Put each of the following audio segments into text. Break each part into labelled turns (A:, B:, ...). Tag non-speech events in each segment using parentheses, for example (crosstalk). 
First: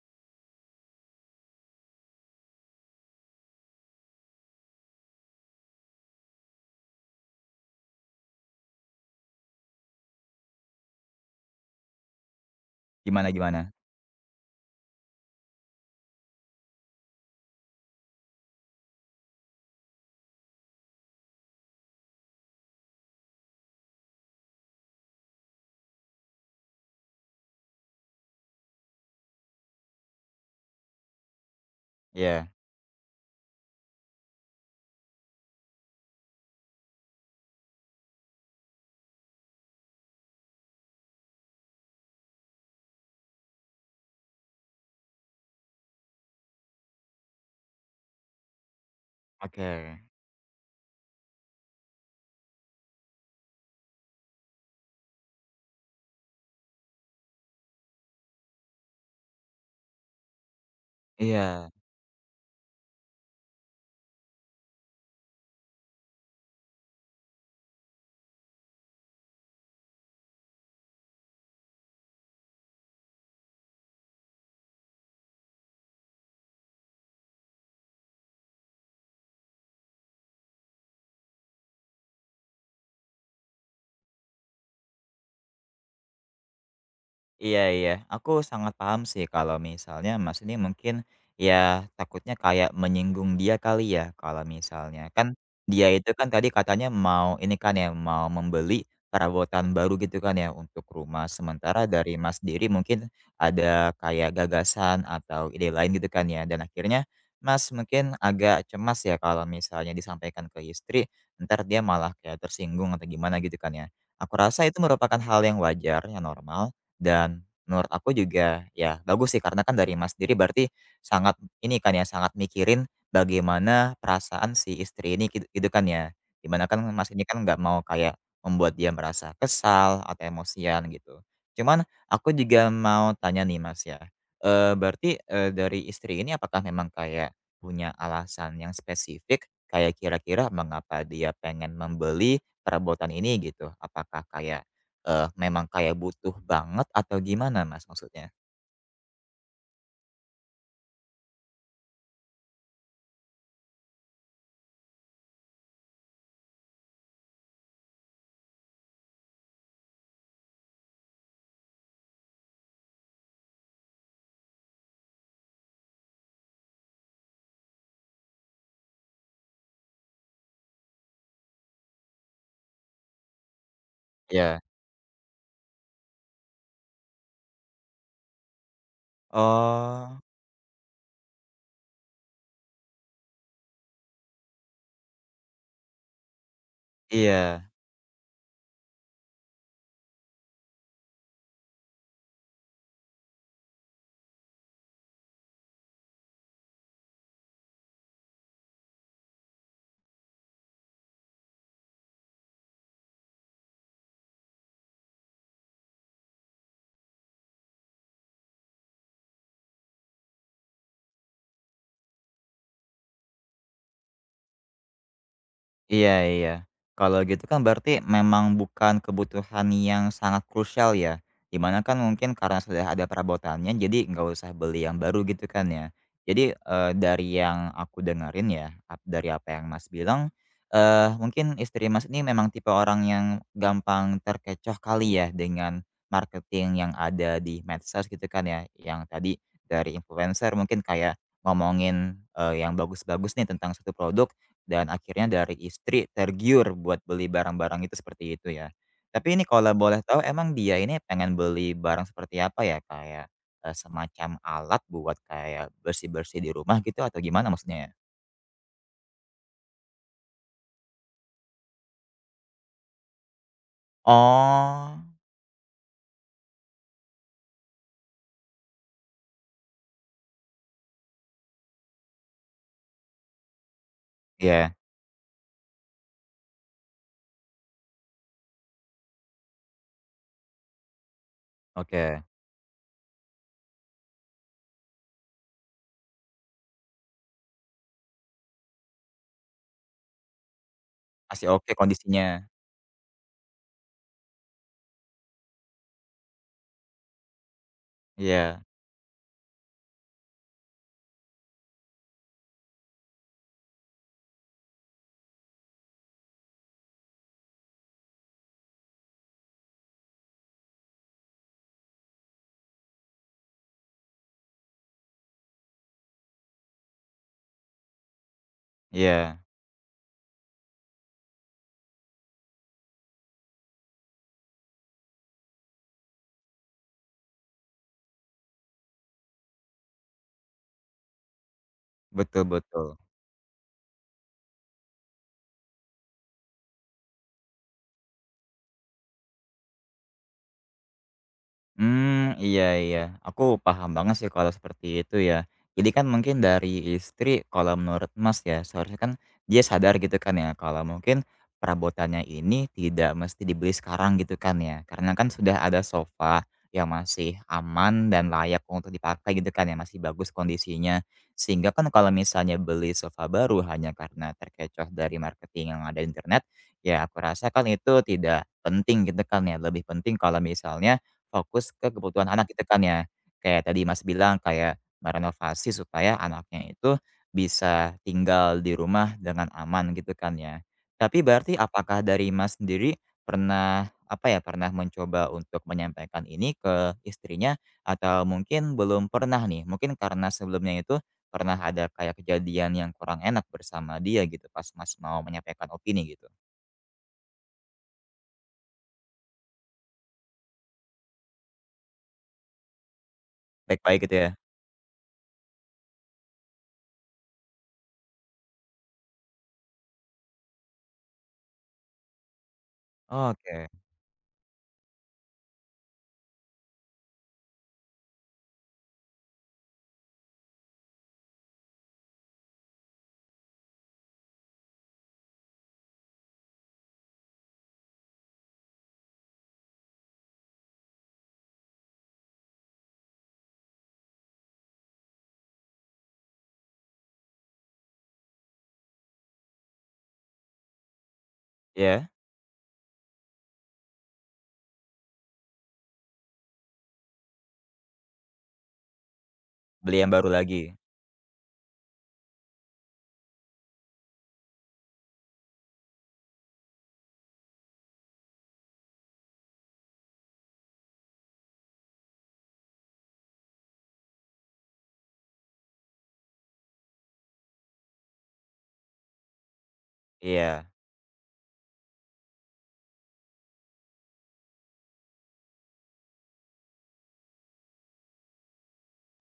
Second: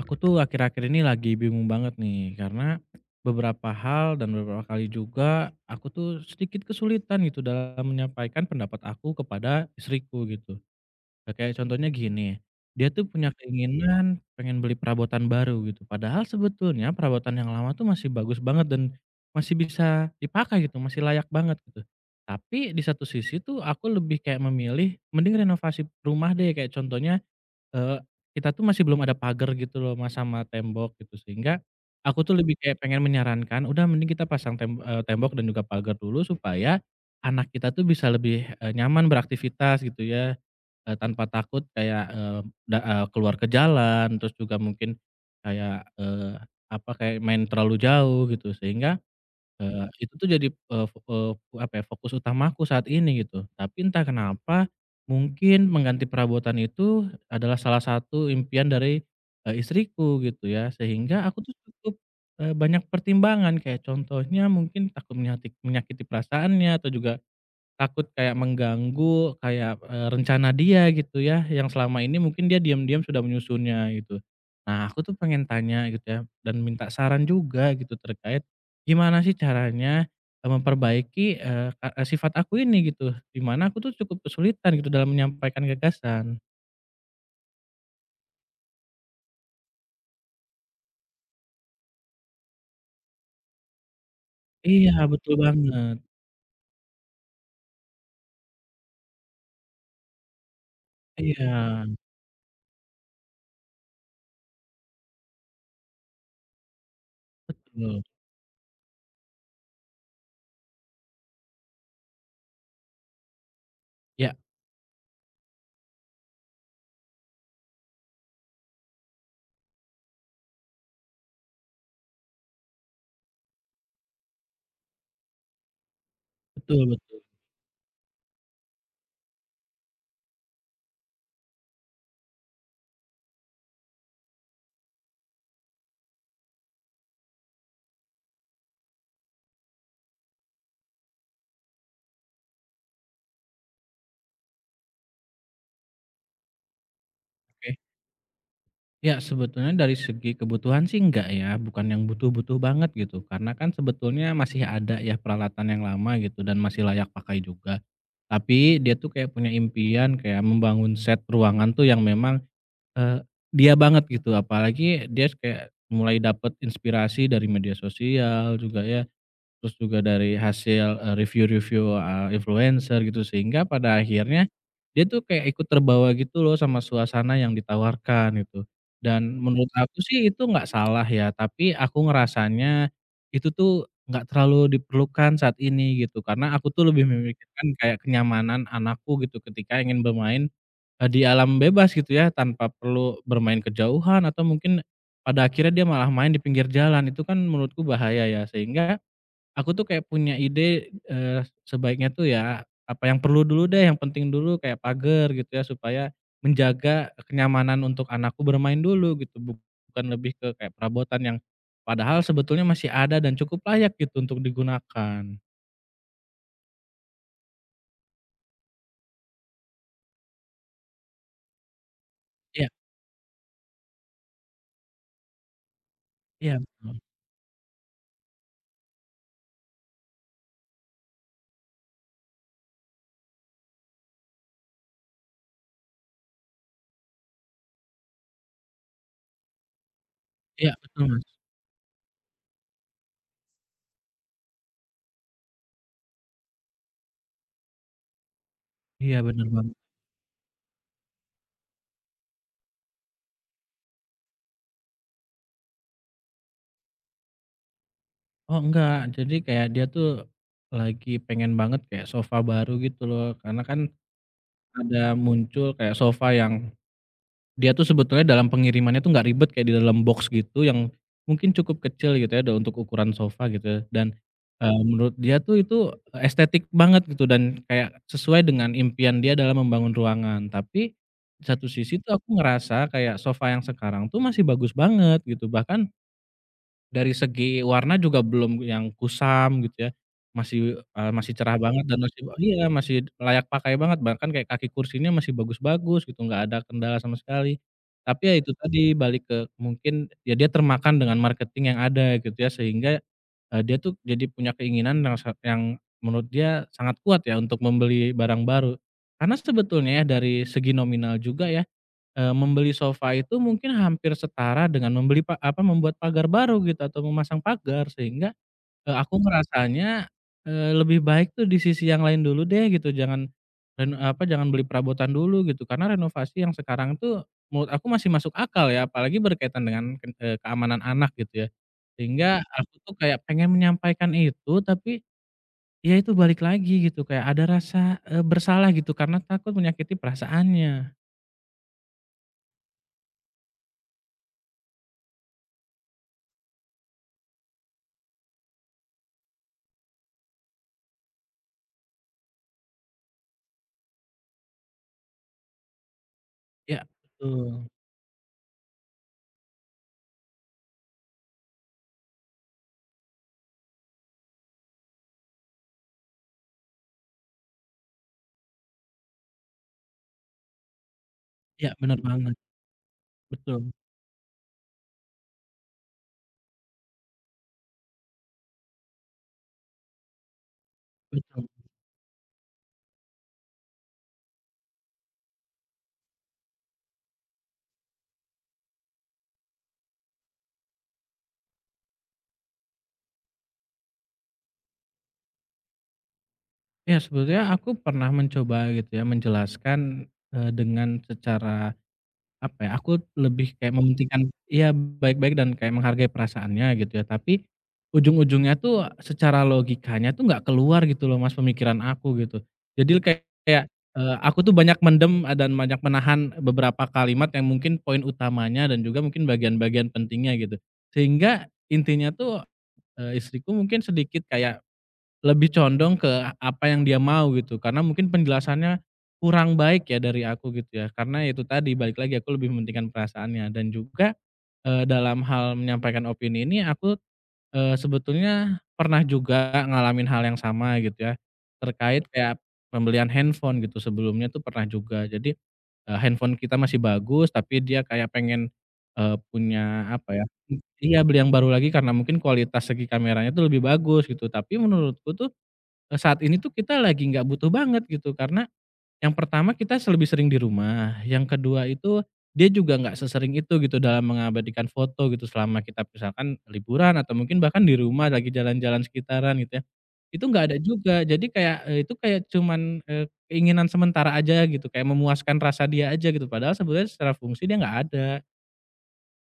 A: Aku tuh akhir-akhir ini lagi bingung banget nih, karena beberapa hal dan beberapa kali juga aku tuh sedikit kesulitan gitu dalam menyampaikan pendapat aku kepada istriku gitu. Nah, kayak contohnya gini, dia tuh
B: Gimana
A: punya
B: gimana?
A: keinginan pengen beli perabotan baru gitu. Padahal sebetulnya perabotan yang lama tuh masih bagus banget dan masih bisa dipakai gitu, masih layak banget gitu. Tapi di satu sisi tuh aku lebih kayak memilih mending renovasi rumah deh, kayak contohnya Eee, kita tuh masih belum ada pagar gitu loh Mas, sama tembok gitu, sehingga aku tuh
B: Iya.
A: lebih kayak pengen menyarankan udah mending kita pasang tembok dan juga pagar dulu, supaya anak kita tuh bisa lebih, nyaman beraktivitas gitu ya, tanpa takut kayak, eee, da eee, keluar ke jalan, terus juga mungkin kayak, eee, apa, kayak main terlalu jauh gitu, sehingga
B: Oke.
A: itu tuh jadi, apa ya, fokus utamaku saat ini gitu. Tapi entah kenapa, mungkin mengganti perabotan itu adalah salah satu impian dari, istriku gitu ya. Sehingga aku tuh
B: Iya.
A: cukup, banyak pertimbangan kayak contohnya mungkin takut menyakiti perasaannya, atau juga takut kayak mengganggu rencana dia gitu ya, yang selama ini mungkin dia diam-diam sudah menyusunnya gitu. Nah, aku tuh pengen tanya gitu ya, dan minta saran juga gitu terkait gimana sih caranya memperbaiki, sifat aku ini gitu, di mana aku tuh cukup kesulitan gitu dalam menyampaikan gagasan.
B: Iya, aku sangat paham sih kalau misalnya Mas ini mungkin, ya takutnya kayak menyinggung dia kali ya, kalau
A: Iya,
B: misalnya
A: betul
B: kan dia
A: banget.
B: itu kan tadi katanya mau ini kan ya, mau membeli perabotan baru gitu kan ya untuk rumah,
A: Iya,
B: sementara dari Mas sendiri mungkin ada kayak gagasan atau ide lain gitu kan ya, dan akhirnya Mas
A: betul.
B: mungkin agak cemas ya kalau misalnya disampaikan ke istri, ntar dia malah kayak tersinggung atau gimana gitu kan ya.
A: Ya,
B: Aku rasa itu merupakan hal yang wajar, yang normal, dan menurut aku juga ya bagus sih karena kan dari Mas sendiri berarti sangat ini kan ya, sangat mikirin bagaimana perasaan si istri ini gitu kan ya. Di
A: betul
B: kan Mas
A: betul.
B: ini kan nggak mau kayak membuat dia merasa kesal atau emosian gitu. Cuman aku juga mau tanya nih Mas ya, berarti, dari istri ini apakah memang kayak punya alasan yang spesifik kayak kira-kira mengapa dia pengen membeli perabotan ini gitu? Apakah kayak memang kayak butuh banget atau gimana
A: Oke.
B: Mas maksudnya?
A: Ya, sebetulnya dari segi kebutuhan sih enggak ya, bukan yang butuh-butuh banget gitu. Karena kan sebetulnya masih ada ya peralatan yang lama gitu dan masih layak pakai juga. Tapi dia tuh kayak punya impian kayak membangun set ruangan tuh yang memang, eee, dia banget gitu. Apalagi dia kayak mulai dapat inspirasi dari media sosial juga ya. Terus juga dari hasil, review-review, influencer gitu, sehingga pada akhirnya
B: Iya.
A: dia tuh kayak ikut terbawa gitu loh sama suasana yang ditawarkan gitu. Dan menurut aku
B: Oh,
A: sih itu nggak salah ya, tapi aku ngerasanya itu tuh nggak terlalu diperlukan saat ini gitu, karena aku tuh lebih memikirkan
B: iya.
A: kayak kenyamanan anakku gitu ketika ingin bermain, di alam bebas gitu ya, tanpa perlu bermain kejauhan, atau mungkin pada akhirnya dia malah main di pinggir jalan, itu kan menurutku bahaya ya. Sehingga aku tuh kayak punya ide, eee, sebaiknya tuh ya, apa yang perlu dulu deh, yang penting dulu kayak pagar gitu ya, supaya menjaga kenyamanan untuk anakku bermain dulu gitu, bukan lebih ke kayak perabotan yang padahal sebetulnya masih ada dan cukup layak gitu untuk digunakan.
B: Iya. Kalau gitu kan berarti memang bukan kebutuhan yang sangat krusial ya, dimana kan mungkin karena
A: Iya
B: sudah ada perabotannya jadi nggak usah beli yang baru gitu kan ya. Jadi,
A: iya, betul.
B: dari yang aku dengerin ya, dari apa yang Mas bilang, mungkin istri Mas ini memang tipe orang yang gampang terkecoh kali ya dengan marketing yang ada di medsos gitu kan ya, yang tadi dari influencer
A: Iya,
B: mungkin
A: betul,
B: kayak
A: Mas.
B: ngomongin, yang bagus-bagus nih tentang suatu produk, dan akhirnya dari istri tergiur buat beli barang-barang itu seperti itu ya.
A: Iya,
B: Tapi ini
A: bener
B: kalau
A: banget.
B: boleh tahu emang dia ini pengen beli barang seperti apa ya? Kayak, semacam alat buat kayak bersih-bersih di rumah gitu atau gimana maksudnya ya?
A: Oh, enggak, jadi kayak dia tuh lagi pengen banget kayak sofa baru gitu loh, karena kan ada
B: Oh,
A: muncul kayak sofa yang dia tuh sebetulnya dalam pengirimannya tuh nggak ribet, kayak di dalam box gitu yang mungkin cukup kecil gitu ya untuk ukuran sofa gitu ya, dan
B: iya,
A: menurut dia tuh itu estetik banget gitu dan kayak sesuai dengan impian dia dalam membangun ruangan. Tapi di satu sisi tuh
B: oke.
A: aku ngerasa kayak sofa yang sekarang tuh masih bagus banget gitu, bahkan dari segi warna juga belum yang kusam gitu ya, masih, masih
B: Masih
A: cerah
B: oke
A: banget dan masih
B: kondisinya.
A: iya, masih layak pakai banget, bahkan kayak kaki kursinya masih bagus-bagus gitu, nggak ada kendala sama sekali. Tapi ya itu
B: Iya
A: tadi, balik ke mungkin ya dia termakan dengan marketing yang ada gitu ya, sehingga, dia tuh jadi punya keinginan yang yang menurut dia sangat kuat ya untuk membeli barang baru. Karena sebetulnya ya dari segi nominal juga ya, membeli sofa itu mungkin hampir setara dengan membeli apa, membuat pagar baru gitu atau memasang pagar, sehingga aku
B: iya,
A: merasanya lebih baik tuh di sisi yang lain dulu deh gitu, jangan apa, jangan beli perabotan dulu gitu, karena renovasi yang sekarang tuh menurut aku masih masuk akal ya, apalagi berkaitan dengan keamanan anak gitu ya. Sehingga
B: betul
A: aku tuh
B: betul.
A: kayak pengen menyampaikan itu, tapi ya itu balik lagi gitu kayak ada rasa, bersalah gitu karena takut menyakiti perasaannya.
B: Hmm, iya iya, aku paham banget sih kalau seperti itu ya. Jadi kan mungkin dari istri kalau menurut Mas ya, seharusnya kan dia sadar gitu kan ya, kalau mungkin perabotannya ini tidak mesti dibeli sekarang gitu kan ya, karena kan sudah ada sofa
A: Ya,
B: yang masih
A: betul.
B: aman dan layak untuk dipakai gitu kan ya, masih bagus kondisinya. Sehingga kan kalau misalnya beli sofa baru hanya karena terkecoh dari marketing yang ada di internet, ya aku rasa kan itu tidak penting gitu kan ya, lebih penting kalau misalnya
A: Iya,
B: fokus ke
A: bener
B: kebutuhan
A: banget.
B: anak gitu kan ya.
A: Betul
B: Kayak tadi Mas bilang kayak merenovasi supaya anaknya itu bisa tinggal di rumah dengan aman gitu kan ya. Tapi
A: betul.
B: berarti apakah dari Mas sendiri pernah apa ya, pernah mencoba untuk menyampaikan ini ke istrinya atau mungkin belum pernah nih? Mungkin karena sebelumnya itu pernah ada kayak kejadian yang kurang enak bersama dia gitu pas Mas mau menyampaikan opini gitu?
A: Ya, sebetulnya aku pernah mencoba gitu ya, menjelaskan, dengan secara apa ya, aku lebih kayak
B: Baik-baik gitu ya?
A: mementingkan iya, baik-baik dan kayak menghargai perasaannya gitu ya, tapi ujung-ujungnya tuh secara logikanya tuh nggak keluar gitu loh Mas, pemikiran aku gitu. Jadi kayak,
B: Oke.
A: aku tuh banyak mendem a dan banyak menahan beberapa kalimat yang mungkin poin utamanya dan juga mungkin bagian-bagian pentingnya gitu. Sehingga intinya tuh, istriku mungkin sedikit kayak lebih condong ke apa yang dia mau gitu, karena mungkin penjelasannya kurang baik ya dari aku gitu ya. Karena ya itu tadi balik lagi, aku lebih mementingkan perasaannya dan juga, dalam hal menyampaikan opini ini aku, sebetulnya pernah juga ngalamin hal yang sama gitu ya, terkait
B: Ya.
A: kayak pembelian handphone gitu, sebelumnya tuh pernah juga. Jadi, handphone kita masih bagus, tapi dia kayak pengen, punya
B: Beli yang
A: apa ya,
B: baru lagi?
A: iya beli yang baru lagi karena mungkin kualitas segi kameranya tuh lebih bagus gitu. Tapi menurutku tuh saat ini tuh kita lagi nggak butuh banget gitu, karena yang pertama kita lebih sering di rumah, yang kedua itu dia juga nggak sesering itu gitu dalam mengabadikan foto gitu, selama kita misalkan liburan atau mungkin bahkan di rumah lagi jalan-jalan sekitaran gitu ya, itu nggak ada
B: Iya.
A: juga. Jadi kayak, itu kayak cuman, eee, keinginan sementara aja gitu, kayak memuaskan rasa dia aja gitu, padahal sebenarnya secara fungsi dia nggak ada.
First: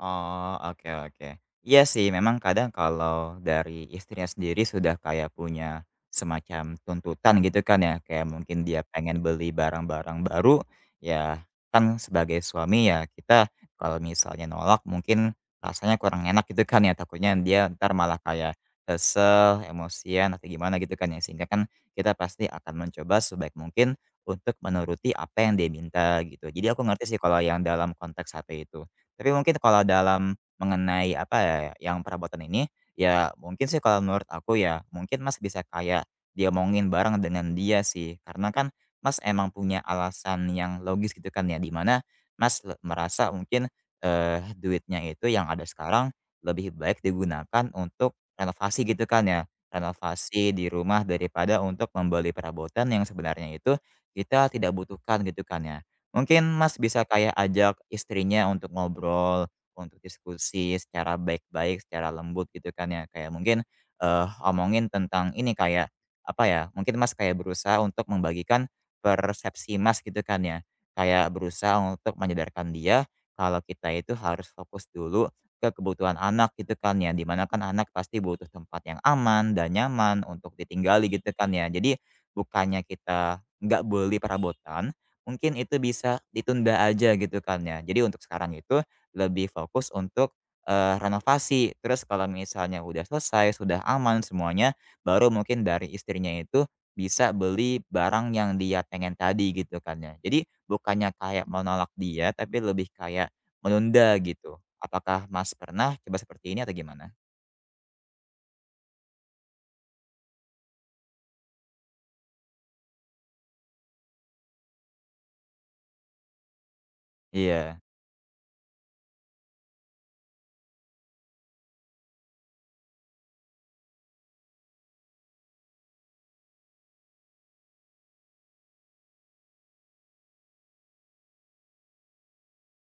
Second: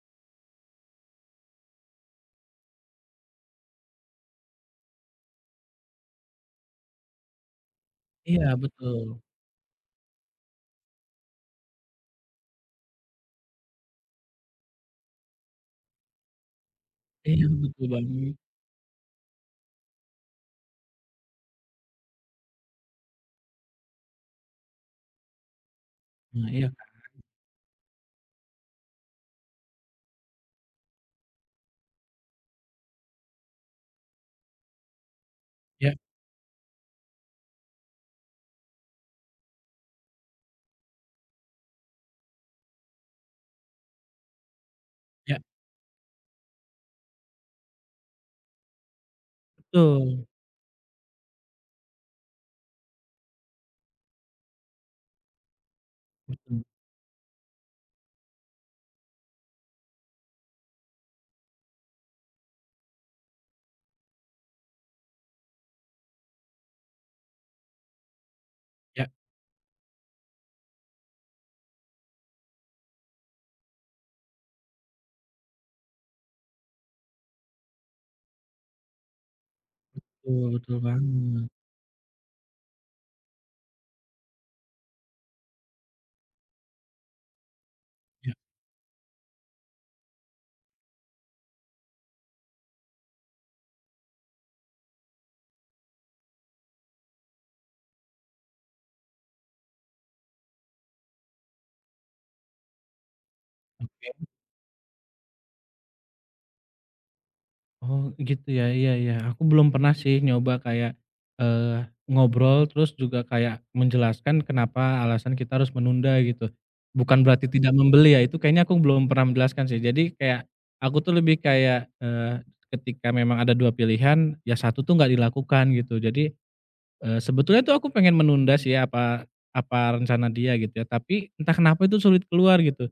B: Oh, oke oke. Iya sih, memang kadang kalau dari istrinya sendiri sudah kayak punya semacam tuntutan gitu kan ya, kayak
A: Iya
B: mungkin dia
A: betul.
B: pengen beli barang-barang baru, ya kan sebagai suami ya kita kalau misalnya nolak mungkin rasanya kurang enak gitu kan ya, takutnya
A: Iya
B: dia
A: betul
B: ntar malah
A: banget.
B: kayak kesel, emosian atau gimana gitu kan ya, sehingga kan kita pasti akan mencoba sebaik mungkin untuk menuruti apa yang dia minta
A: Nah
B: gitu.
A: iya,
B: Jadi aku
A: Kak.
B: ngerti sih kalau yang dalam konteks satu itu. Tapi mungkin kalau dalam mengenai apa ya, yang perabotan ini, ya mungkin sih kalau menurut aku ya, mungkin Mas bisa
A: Iya
B: kayak diomongin bareng dengan dia sih. Karena kan Mas emang punya alasan yang logis gitu kan ya, di mana Mas merasa mungkin eh, duitnya itu
A: iya,
B: yang ada sekarang lebih baik digunakan untuk renovasi gitu kan ya.
A: betul
B: Renovasi di rumah daripada untuk membeli perabotan yang sebenarnya itu kita tidak butuhkan gitu kan ya. Mungkin
A: betul.
B: Mas bisa kayak ajak istrinya untuk ngobrol, untuk diskusi secara baik-baik, secara lembut gitu kan ya. Kayak mungkin, omongin tentang ini kayak, apa ya, mungkin Mas kayak berusaha untuk membagikan
A: Iya,
B: persepsi Mas gitu kan ya. Kayak berusaha untuk menyadarkan dia kalau kita itu harus fokus dulu ke kebutuhan anak gitu kan ya. Dimana kan anak pasti butuh tempat yang aman dan nyaman
A: betul
B: untuk
A: betul
B: ditinggali gitu
A: banget.
B: kan ya. Jadi bukannya kita nggak beli perabotan, mungkin itu bisa ditunda aja gitu kan ya. Jadi untuk
A: Iya.
B: sekarang itu lebih fokus untuk, renovasi. Terus kalau misalnya udah selesai, sudah aman semuanya, baru mungkin dari istrinya itu bisa beli barang yang dia pengen tadi gitu kan ya. Jadi bukannya kayak menolak dia, tapi lebih kayak menunda gitu. Apakah Mas pernah coba seperti ini atau gimana?
A: Oh gitu ya, iya iya. Aku belum pernah sih nyoba kayak, eee, ngobrol, terus juga kayak menjelaskan kenapa alasan kita harus menunda gitu. Bukan berarti tidak
B: Iya,
A: membeli ya, itu kayaknya aku belum pernah menjelaskan sih. Jadi kayak aku tuh lebih kayak, ketika memang ada 2 pilihan, ya satu tuh nggak dilakukan gitu. Jadi sebetulnya tuh aku pengen menunda sih ya apa apa rencana dia gitu ya, tapi entah kenapa itu sulit keluar gitu.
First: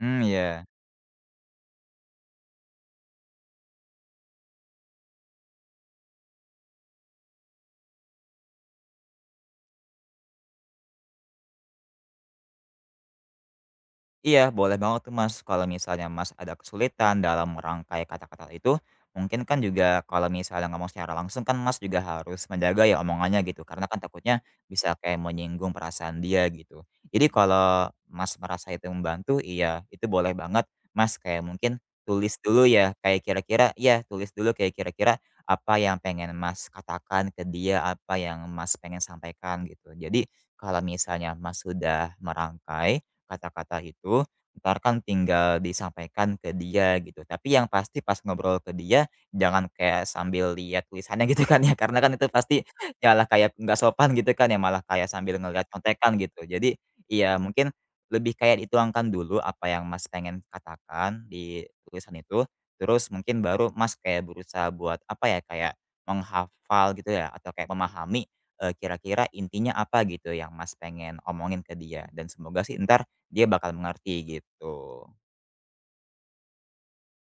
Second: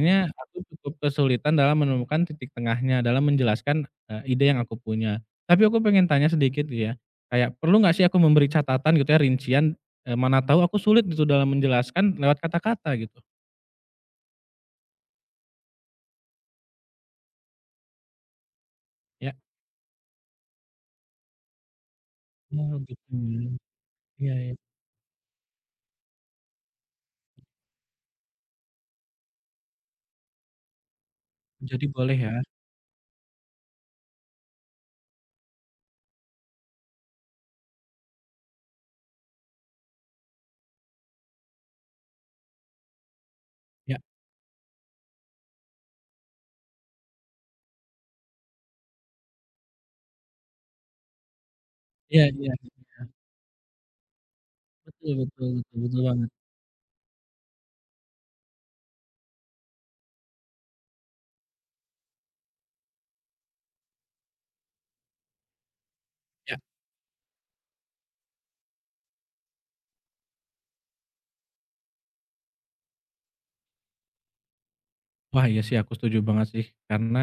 B: hmm, iya.
A: aku cukup kesulitan dalam menemukan titik tengahnya, dalam menjelaskan, ide yang aku punya. Tapi aku pengen tanya sedikit gitu ya, kayak perlu nggak sih aku memberi catatan gitu ya, rincian, mana tahu aku sulit gitu dalam menjelaskan lewat kata-kata gitu,
B: Iya, boleh banget tuh Mas, kalau misalnya Mas ada kesulitan dalam merangkai kata-kata itu,
A: ya.
B: mungkin kan juga kalau misalnya ngomong secara langsung kan Mas juga harus
A: Oh
B: menjaga ya
A: gitu ya,
B: omongannya gitu, karena kan
A: iya
B: takutnya
A: iya.
B: bisa kayak menyinggung perasaan dia gitu. Jadi kalau Mas merasa itu membantu, iya itu boleh banget Mas kayak mungkin
A: Jadi boleh ya?
B: tulis dulu ya, kayak kira-kira iya tulis dulu kayak kira-kira apa yang pengen Mas katakan ke dia, apa yang Mas pengen sampaikan gitu. Jadi kalau misalnya Mas sudah merangkai kata-kata
A: Ya,
B: itu, ntar kan tinggal disampaikan ke dia gitu. Tapi yang pasti pas ngobrol ke dia, jangan kayak sambil lihat tulisannya (laughs) gitu kan ya, karena kan
A: iya
B: itu
A: iya.
B: pasti ya lah kayak nggak sopan gitu kan ya, malah kayak
A: Betul
B: sambil
A: betul
B: ngelihat
A: betul, betul
B: contekan
A: banget.
B: gitu. Jadi iya mungkin lebih kayak dituangkan dulu apa yang Mas pengen katakan di tulisan itu, terus mungkin baru Mas kayak berusaha buat apa ya, kayak
A: Ya.
B: menghafal gitu ya atau kayak memahami, kira-kira intinya apa gitu yang Mas pengen omongin ke dia dan semoga sih ntar dia bakal mengerti gitu.
A: Wah, iya sih aku setuju banget sih karena,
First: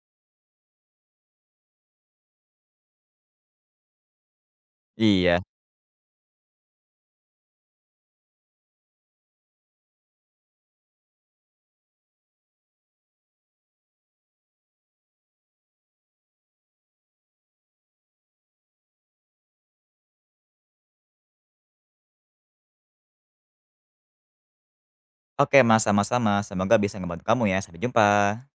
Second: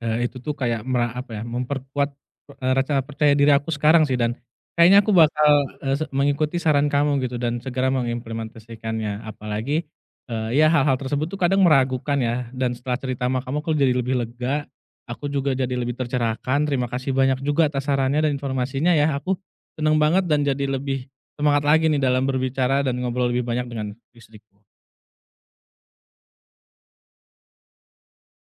A: itu tuh kayak apa ya, memperkuat, rasa percaya diri aku sekarang sih, dan kayaknya aku
B: Iya.
A: bakal, eee, se mengikuti saran kamu gitu dan segera mengimplementasikannya. Apalagi, ya hal-hal tersebut tuh kadang meragukan ya, dan setelah cerita sama kamu aku jadi lebih lega, aku juga jadi lebih tercerahkan. Terima kasih banyak juga atas sarannya dan informasinya ya. Aku seneng banget dan jadi lebih semangat lagi nih dalam berbicara dan ngobrol lebih banyak dengan istriku.
B: Oke Mas, sama-sama. Semoga bisa ngebantu kamu ya. Sampai jumpa.